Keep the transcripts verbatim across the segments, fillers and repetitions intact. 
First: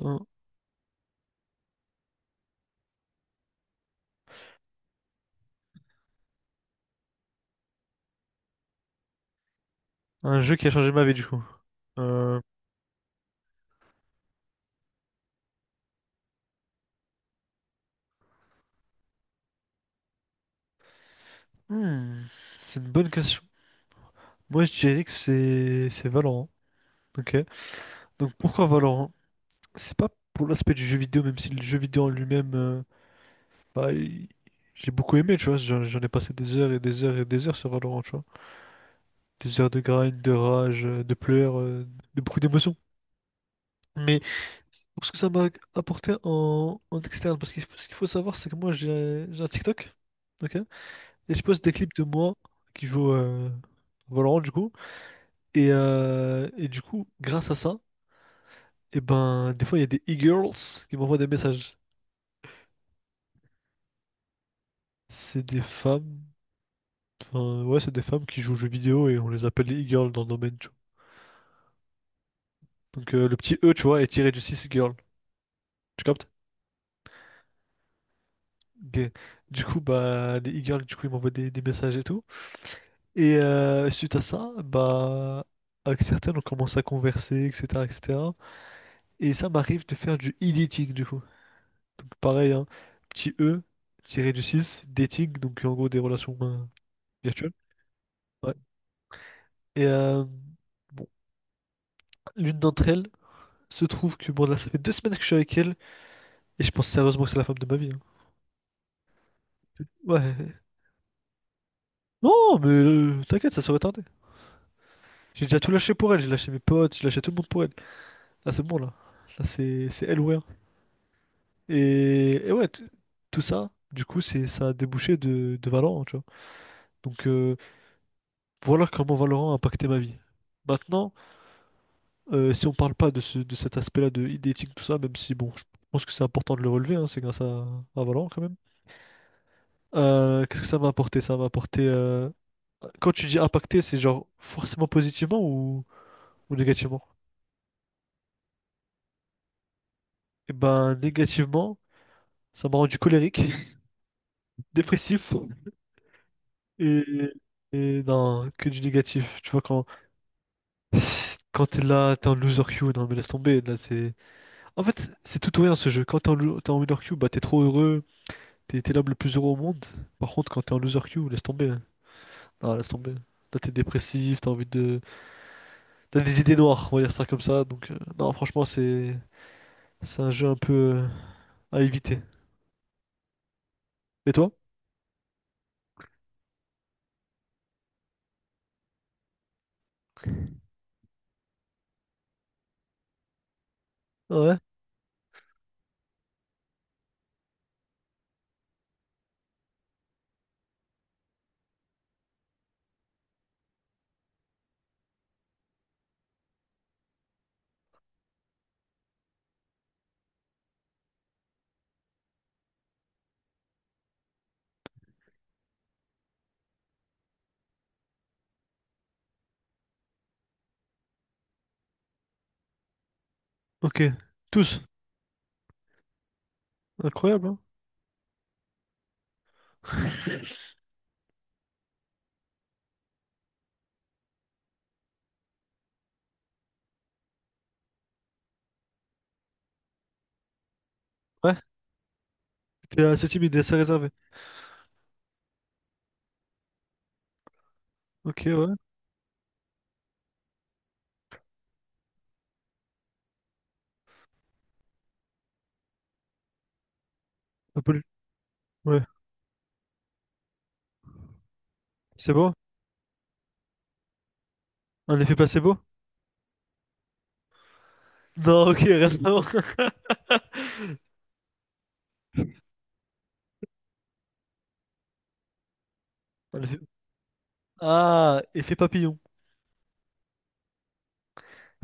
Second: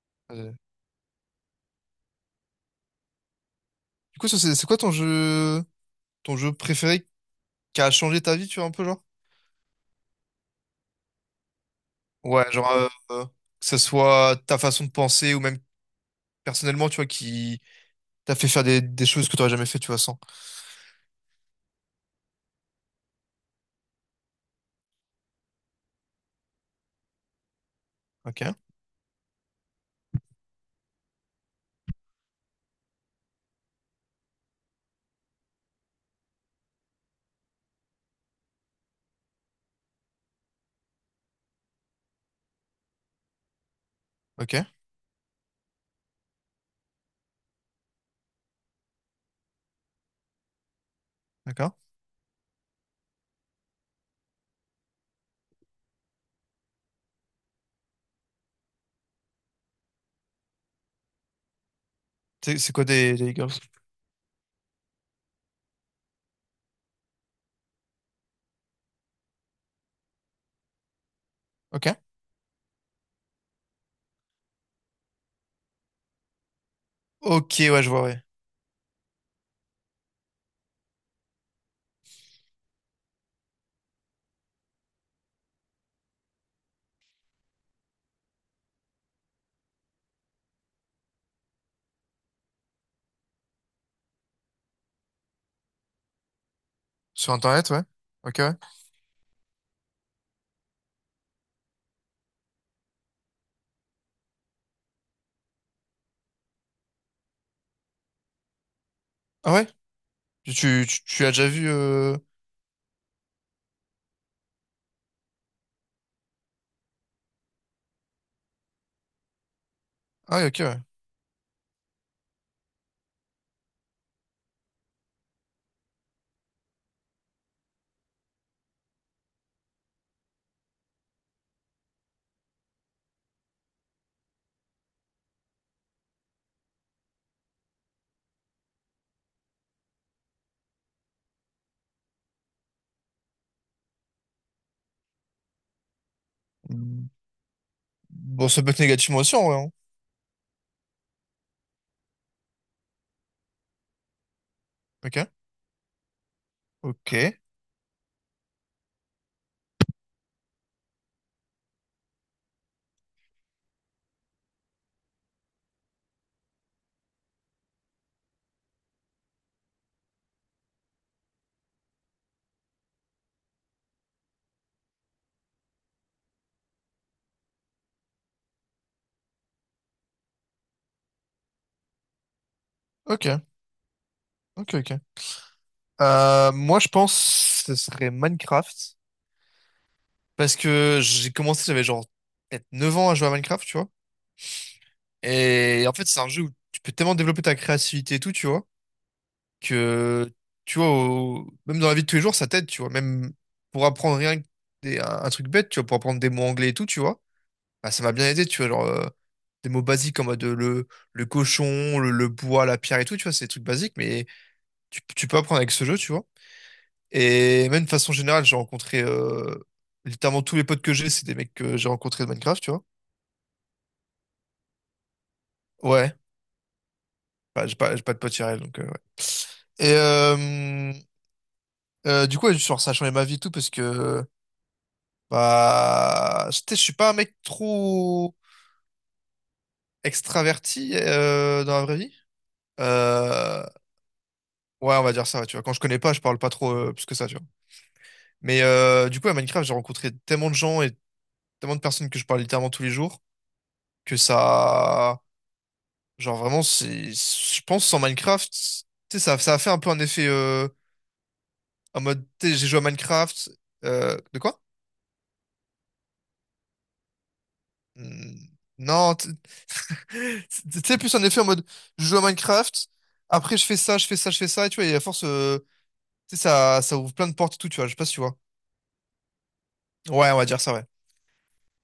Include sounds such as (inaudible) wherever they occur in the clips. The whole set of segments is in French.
Un, Euh, Du coup, ça, c'est c'est quoi ton jeu, ton jeu préféré qui a changé ta vie, tu vois, un peu, genre? un jeu qui a changé ma vie, du coup. Euh, Ouais, genre, euh, euh, que ce soit ta façon de penser ou même personnellement, tu vois, qui t'a fait faire des, des choses que t'aurais jamais fait, tu vois, sans. hmm, c'est une bonne question. Moi, je dirais que c'est c'est Valorant. Ok. Donc, Ok, pourquoi Valorant? C'est pas pour l'aspect du jeu vidéo, même si le jeu vidéo en lui-même, euh, bah, il- j'ai beaucoup aimé, tu vois. J'en j'en ai passé des heures et des heures et des heures sur Valorant, tu vois. Des heures de grind, de rage, euh, de pleurs, euh, de beaucoup d'émotions. Mais ok, pour ce que ça m'a apporté en, en externe, parce que ce qu'il faut savoir, c'est que moi, j'ai j'ai un TikTok. Ok. Et je poste des d'accord. clips de moi qui joue euh, Valorant du coup. Et, euh, et du coup, grâce à ça, et ben des fois il y a des e-girls qui m'envoient des messages. C'est c'est quoi des, des Girls? C'est des femmes. Enfin ouais, c'est des femmes qui jouent aux jeux vidéo et on les appelle les e-girls dans le domaine, tu vois. Ok. Donc euh, le petit E, tu vois, est tiré du six girl. Tu captes? Ok, ouais, je vois, ouais. Ok. Du coup, bah les e-girls, du coup, ils m'envoient des, des messages et tout. Et euh, suite à ça, bah avec certaines, on commence à converser, et cetera, et cetera. Et cetera. Et ça m'arrive de faire du editing, du coup. Donc pareil, hein, petit E, tiré du six dating, donc en gros des relations euh, Sur virtuelles. Internet, ouais. Ok, ouais. Ouais. Et euh, bon, L'une d'entre elles se trouve que bon là ça fait deux semaines que je suis avec elle et je pense sérieusement que c'est la femme de ma vie, hein. Ah ouais? Ouais. Tu, tu, tu- tu as déjà vu... euh, Non, mais euh, t'inquiète, ça serait tardé. J'ai déjà tout lâché pour elle, j'ai lâché mes potes, j'ai lâché tout le monde pour elle. Là c'est bon là. Là c'est c'est elle ou Ah rien. ouais, ok, ouais. Et, et ouais, t- tout ça, du coup, c'est ça a débouché de, de Valorant, tu vois. Donc euh, voilà comment Valorant a impacté ma vie. Maintenant. Euh, si on parle pas de, ce- de cet aspect-là de e tout ça, même si bon, je pense que c'est important de le relever, hein, c'est grâce à, à Valorant quand même. Euh, qu'est-ce que ça va apporter? Ça va apporter, euh, quand tu dis impacter, c'est genre forcément positivement ou, ou négativement? Mm. Bon, ça peut être négativement aussi, en vrai, hein. Et ben, négativement, ça m'a rendu colérique, (laughs) Ok. dépressif et, Ok. et non, que du négatif. Tu vois, quand, quand t'es là, t'es en loser queue, non mais laisse tomber, là c'est. En fait, c'est tout ou rien ce jeu. Quand t'es en, lo- t'es en winner queue, bah t'es trop heureux. T'es t'es l'homme le plus heureux au monde. Par contre, quand t'es en loser queue, laisse tomber, hein. Non, laisse tomber. Là, t'es dépressif, t'as envie de. T'as des idées noires, on va dire ça comme ça. Donc, euh, non, franchement, c'est. C'est un jeu un peu, euh, à éviter. Ok. Et toi? Ok, ok. Euh, moi, je pense que ce serait Minecraft. Parce que j'ai commencé, j'avais genre peut-être neuf ans à jouer à Minecraft, tu vois. Ouais. Et en fait, c'est un jeu où tu peux tellement développer ta créativité et tout, tu vois, que, tu vois, au- même dans la vie de tous les jours, ça t'aide, tu vois. Même pour apprendre rien que des- un, un truc bête, tu vois, pour apprendre des mots anglais et tout, tu vois. Bah, ça m'a bien aidé, tu vois, genre euh, des mots basiques en mode euh, le, le cochon, le, le bois, la pierre et tout, tu vois, c'est des trucs basiques, mais tu, tu peux apprendre avec ce jeu, tu vois. Et même de façon générale, j'ai rencontré euh, littéralement tous les potes que j'ai, c'est des mecs que j'ai rencontrés de Minecraft, tu vois. Ok. Tous. Ouais. Incroyable, hein? Bah, j'ai pas, j'ai pas de pote Irel, donc euh, ouais. Et euh, euh, du coup, ouais, genre, ça a changé ma vie et tout parce que bah, je sais, je suis pas un mec trop extraverti Ouais. euh, dans la vraie vie. T'es assez timide, Euh, assez réservé. ouais, on va dire ça, ouais, tu vois. Quand je connais pas, je parle pas trop euh, plus que ça, tu vois. Ok, Mais ouais. euh, du coup, à Minecraft, j'ai rencontré tellement de gens et tellement de personnes que je parle littéralement tous les jours que ça, genre vraiment, c'est, je Un pense sans peu... Minecraft, tu Ouais. sais, ça, ça a fait un peu un effet euh, en mode, C'est tu beau? sais, j'ai joué à Minecraft. Euh, de quoi? Un effet placebo? Hmm. Non, ok, rien à Non, tu voir. (laughs) (laughs) tu- sais, plus en effet en mode, je joue à Minecraft, après je fais ça, je fais ça, je fais ça, et tu vois, et à force, euh, tu sais, Un effet- ça, ça ouvre plein de portes et tout, tu vois, je sais pas si tu vois. Ah, effet papillon. Ouais, on va dire ça, ouais.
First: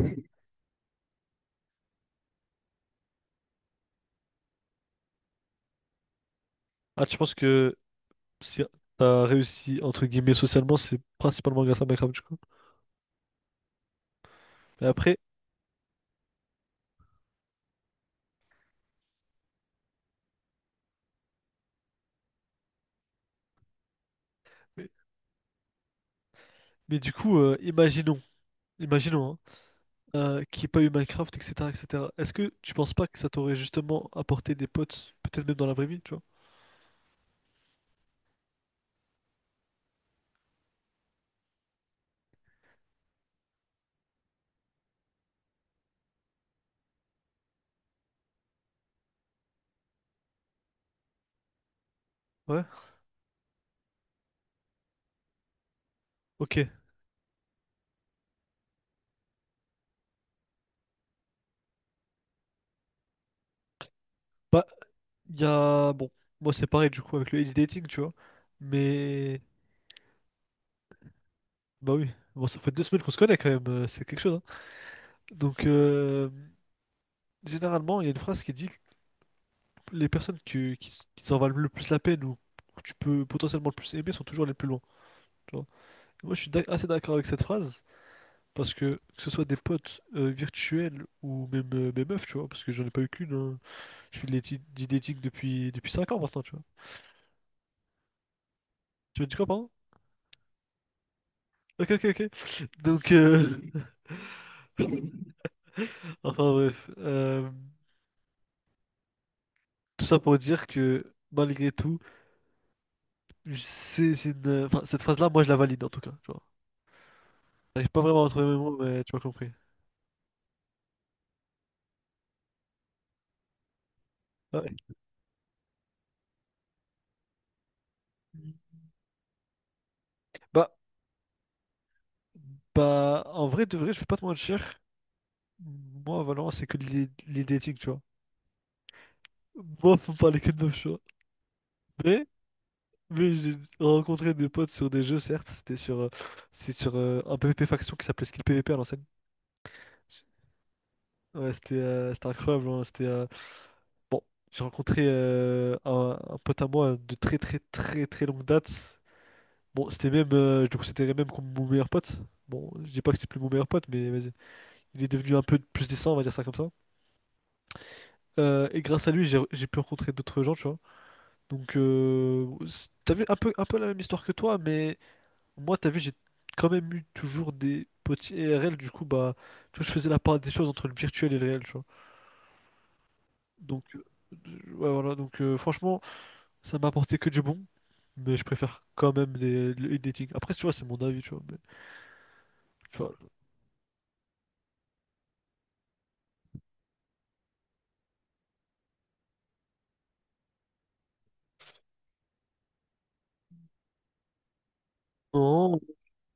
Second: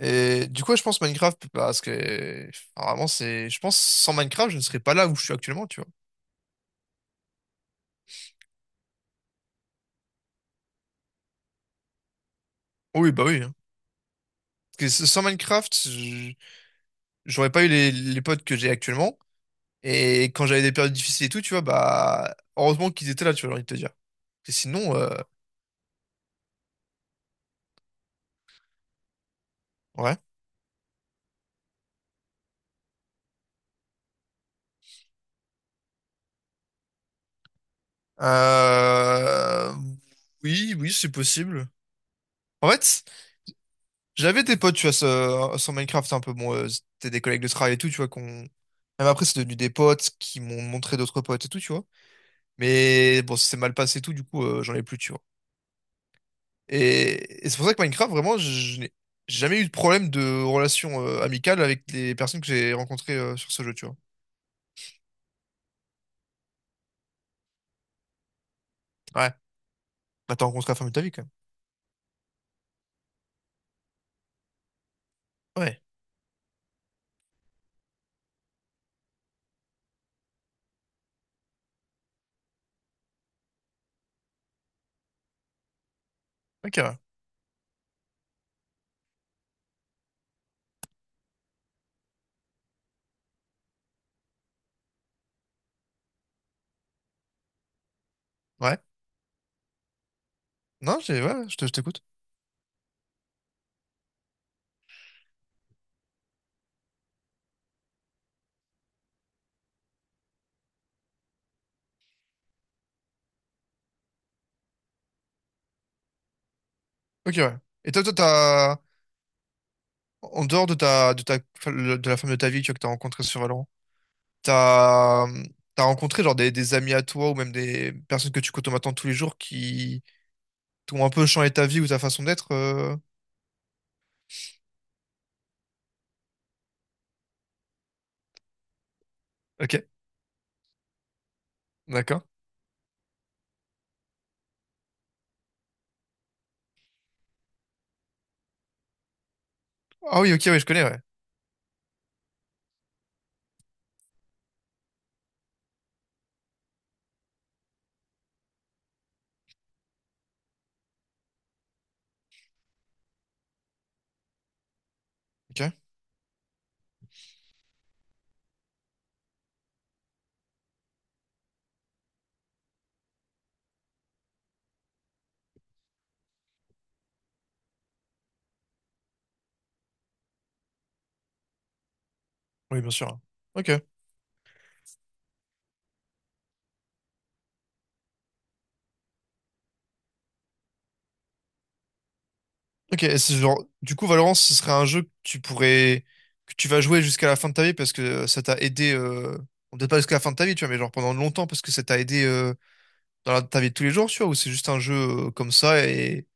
Et du coup, ouais, je pense Minecraft, parce que enfin, vraiment, c'est. Je pense sans Minecraft, je ne serais pas là où je suis actuellement, tu vois. Ah, tu penses que si t'as réussi, entre guillemets, socialement, c'est principalement grâce à Minecraft, du coup. Oui, bah oui, hein. Mais Parce que après, sans Minecraft, je- j'aurais pas eu les, les potes que j'ai actuellement. Et quand j'avais des périodes difficiles et tout, tu vois, bah, heureusement qu'ils étaient là, tu vois, j'ai envie de te dire. Parce que mais, sinon, euh, mais du coup, euh, imaginons, imaginons, hein, ouais. euh, qu'il n'y ait pas eu Minecraft, et cetera, et cetera. Est-ce que tu penses pas que ça t'aurait justement apporté des potes, peut-être même dans la vraie vie, tu vois? Euh, oui, oui, c'est possible. En fait, j'avais des potes, tu vois, sur, sur Minecraft un peu. Bon, euh, c'était des collègues de travail et tout, tu vois, qu'on... Même après, c'est devenu des potes qui m'ont montré d'autres potes et tout, tu vois. Ouais? Mais bon, ça s'est mal passé et tout, du coup, euh, j'en ai plus, tu vois. Ok. Et, et c'est pour ça que Minecraft, vraiment, je, je n'ai jamais eu de problème de relation euh, amicale avec les personnes que j'ai rencontrées euh, sur ce jeu, tu vois. Bah, il y a... Bon, moi c'est pareil, du coup, avec le age dating, tu vois. Ouais. Mais... Bah, t'as rencontré la femme de ta vie, quand même. Bah oui. Bon, ça fait deux semaines qu'on se connaît quand même, euh, c'est quelque chose, hein. Donc, Ouais. euh, généralement, il y a une phrase qui dit les personnes que- qui, qui s'en valent le plus la peine ou que tu peux potentiellement le plus aimer sont toujours les plus loin, tu vois. Et moi, je suis d'ac- Ok, assez ouais. d'accord avec cette phrase parce que que ce soit des potes euh, virtuels ou même euh, mes meufs, tu vois, parce que j'en ai pas eu qu'une, hein. Je fais de l'éthi- du dating depuis depuis cinq ans maintenant, tu vois. Ouais. Tu veux dire quoi, pardon? Non, j'ai... Ouais, je te- je Ok, t'écoute. ok, ok. Donc, euh, (laughs) enfin bref, euh, tout ça pour dire que malgré tout, je- c'est c'est une, enfin, cette phrase-là, moi, je la valide en tout cas, tu vois. Ok, ouais. J'arrive Et pas toi, toi, vraiment à trouver mes mots, t'as... mais tu m'as compris. En dehors de ta, de ta, de la femme de ta vie, tu vois, que t'as rencontrée sur Valorant, Ouais. t'as, t'as rencontré genre des, des amis à toi ou même des personnes que tu côtoies maintenant tous les jours qui Bah, t'ont un peu changé ta vie ou ta façon d'être. Euh, bah, en vrai, de vrai, je vais pas te mentir. Moi, à Valorant, c'est que les, les dating, tu vois. ok, Moi, faut me parler que de meufs, tu vois. d'accord. Mais, mais j'ai rencontré des potes sur des jeux, certes. C'était sur, euh, c'est sur euh, un PvP faction qui s'appelait Skill PvP à l'ancienne. Ah oui, ok, oui, je connais, ouais. Ouais, c'était euh, c'était incroyable, hein. C'était, euh, Bon, j'ai rencontré euh, un, un pote à moi de très, très, très, très longue date. Bon, c'était même, euh, je le considérais même comme mon meilleur pote. Bon, je dis pas que c'est plus mon meilleur pote, mais vas-y. Il est devenu un peu Ok, plus décent, on va dire ça comme ça. Euh, et grâce à lui, j'ai j'ai pu rencontrer d'autres gens, tu vois. Donc, euh, c'est- t'as vu un peu, un peu la même histoire que toi, mais moi, t'as vu, j'ai quand même eu toujours des petits I R L. Du coup, bah, tu vois, je faisais la part des choses entre le virtuel et le réel, tu vois. oui, bien sûr. Ok, Donc, euh, ouais, voilà. Donc, euh, franchement, ça m'a apporté que du bon, mais je préfère quand même les, le le dating. Après, tu vois, c'est mon avis, tu vois. Mais, tu ok. vois, Et c'est genre, du coup, Valorant, ce serait un jeu que tu pourrais, que tu vas jouer jusqu'à la fin de ta vie parce que euh, ça t'a aidé. Euh... bon, peut-être pas jusqu'à la fin de ta vie, tu vois, mais genre pendant longtemps parce que ça t'a aidé euh, dans la- ta vie de tous les jours, tu vois, ou c'est juste un jeu euh, comme non, ça et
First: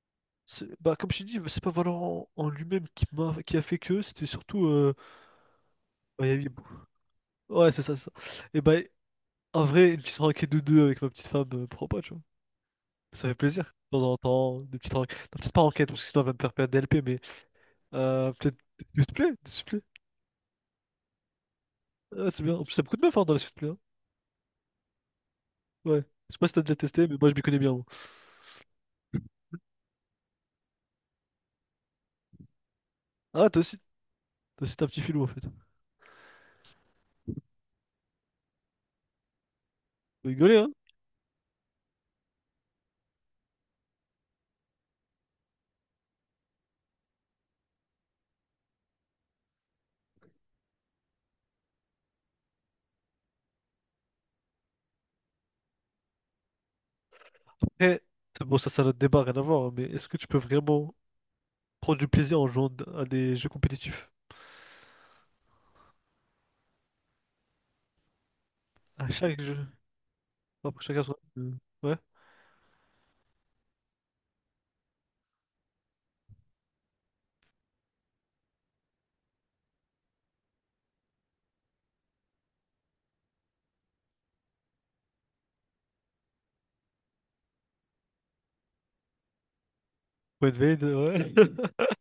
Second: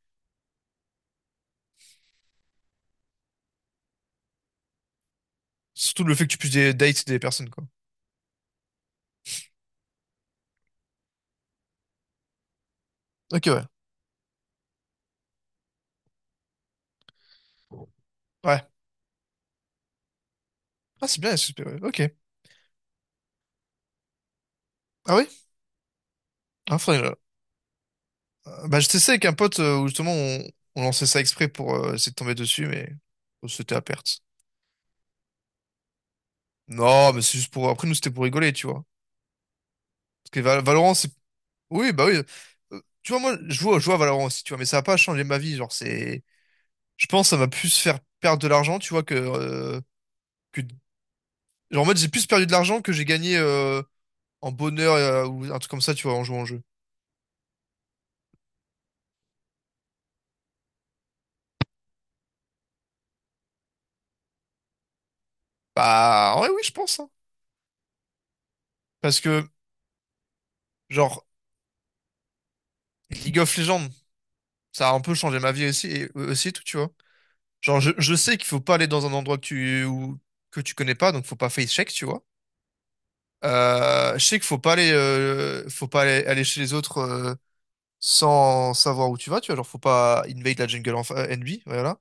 c'est- bah, comme je t'ai dit, c'est pas Valorant en lui-même qui m'a, qui a fait que, c'était surtout, euh, surtout le fait bah, il y que a tu eu- puisses des dates des personnes, quoi. ouais, c'est ça, c'est ça. Et bah, en vrai, une petite enquête de deux avec ma petite femme, euh, pourquoi pas, tu vois. Ça fait Ok, ouais. plaisir, de temps en temps, des petites enquêtes. Non, peut-être pas enquête, parce que sinon elle va me faire perdre des L P, mais euh, peut-être Ouais. des supplés, des supplés. Ah, c'est bien, S S P, ouais. Ok. Ah, c'est bien. En plus, ça me coûte bien fort dans les supplés, hein. Ah oui? Ouais. Je sais pas si t'as déjà Ah, faudrait testé, je- mais moi je m'y connais bien, moi. euh, bah, je testais avec un pote euh, où justement on, on lançait ça exprès pour euh, essayer de tomber dessus, mais Ah, oh, toi c'était aussi, à perte. toi aussi t'as un petit filou, en fait. Faut Non, mais c'est juste pour. Après, nous, c'était pour rigoler, tu vois. Parce que rigoler, Val- hein. Valorant, c'est. Oui, bah oui. Euh, tu vois, moi, je joue, je joue à Valorant aussi, tu vois, mais ça va pas changé ma vie. Genre, c'est. Je pense que ça m'a plus faire perdre de l'argent, tu vois, que, euh, que. Genre, en mode, j'ai plus perdu de l'argent que j'ai gagné euh, en bonheur euh, ou un truc comme ça, tu vois, en jouant en jeu. Après, c'est bon, ça, c'est un autre débat, rien à voir, hein, mais est-ce que tu peux vraiment prendre du plaisir en jouant d- à des jeux compétitifs? Bah, ouais, oui, je pense, hein. À Parce chaque que, jeu. Après, chacun son... genre, euh, Ouais. League of Legends, ça a un peu changé ma vie aussi, et, euh, aussi et tout, tu vois. Genre, je, je sais qu'il faut pas aller dans un endroit que tu, ou- que tu connais pas, donc faut pas face check, tu vois. Euh, je sais qu'il faut pas aller, euh, faut pas aller, aller chez les autres euh, sans savoir où tu vas, tu vois. Genre, faut pas Point invade la de jungle en euh, ouais. N B, (laughs) voilà.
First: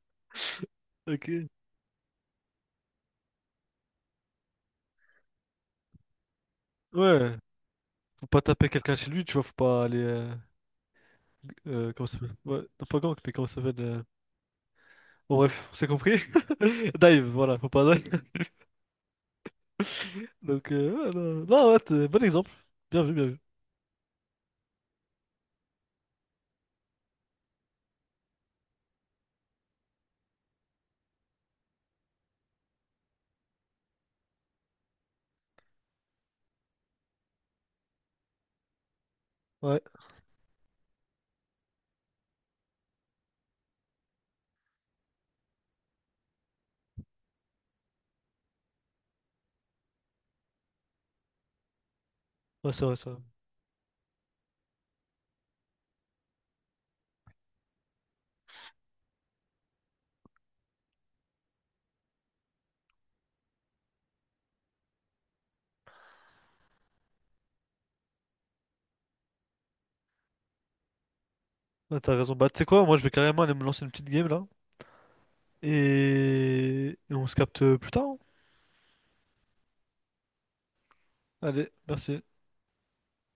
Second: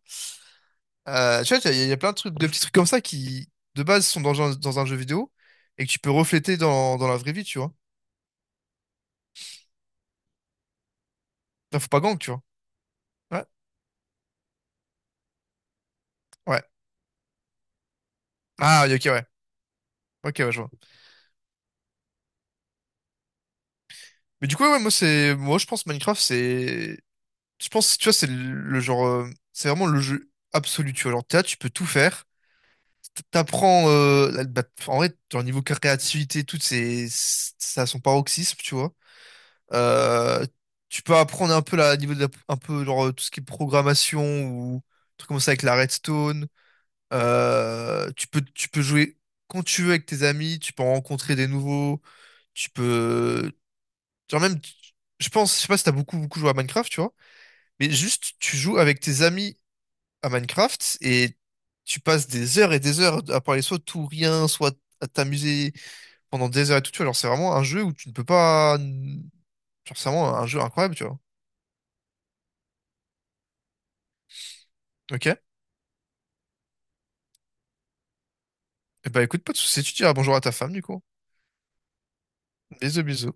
Euh, Ok. tu vois, il y, a il y a plein de trucs, de petits trucs comme ça qui, de base, sont dans, un- dans un jeu vidéo et que tu peux refléter dans, dans la vraie Ouais, vie, tu vois. faut pas taper quelqu'un chez lui, tu vois, faut pas aller, euh, Là, faut Euh, pas comment ça gang, tu s'appelle? vois. Ouais, non, pas gank, mais Ouais, comment ça s'appelle? euh, Bon, bref, on s'est compris. ouais. (laughs) Dive, voilà, faut pas dive. Ah, oui, ok, ouais. Ok, (laughs) ouais, je vois. Donc, euh, ouais, non, non, ouais, t'es- bon exemple. Bien vu, bien vu. Mais du coup, ouais, moi, c'est, moi, je pense Minecraft, c'est, je pense, tu vois, c'est le, genre, euh, c'est vraiment le jeu absolu, tu vois. Genre, t'es là, tu peux tout faire. T'apprends, euh, la- bah, en vrai, genre, niveau créativité, tout, c'est, ça a son paroxysme, tu vois. Ouais, Euh, tu peux apprendre un peu là, niveau de la- un peu, genre, euh, tout ce qui est programmation ou truc comme ça avec la redstone. Euh, tu peux, tu peux jouer quand tu veux avec tes amis, tu peux en rencontrer des nouveaux, tu ouais, c'est vrai, ça. peux, genre même, tu- je pense, je sais pas si t'as beaucoup, beaucoup joué à Minecraft, tu vois, mais juste, tu joues avec tes amis à Minecraft et tu passes des heures et des heures à parler soit de tout rien, soit à t'amuser pendant des heures et tout, tu vois. Genre, c'est vraiment un jeu où tu ne peux pas... Genre, c'est vraiment un jeu incroyable, tu vois. Ouais, t'as raison. Bah, tu sais quoi, moi, je vais carrément aller me lancer une petite game là. Ok? Et, et on se capte euh, plus tard, hein. Et bah écoute, pas de soucis, tu diras bonjour à ta femme, du coup. Allez, merci. Bisous, bisous.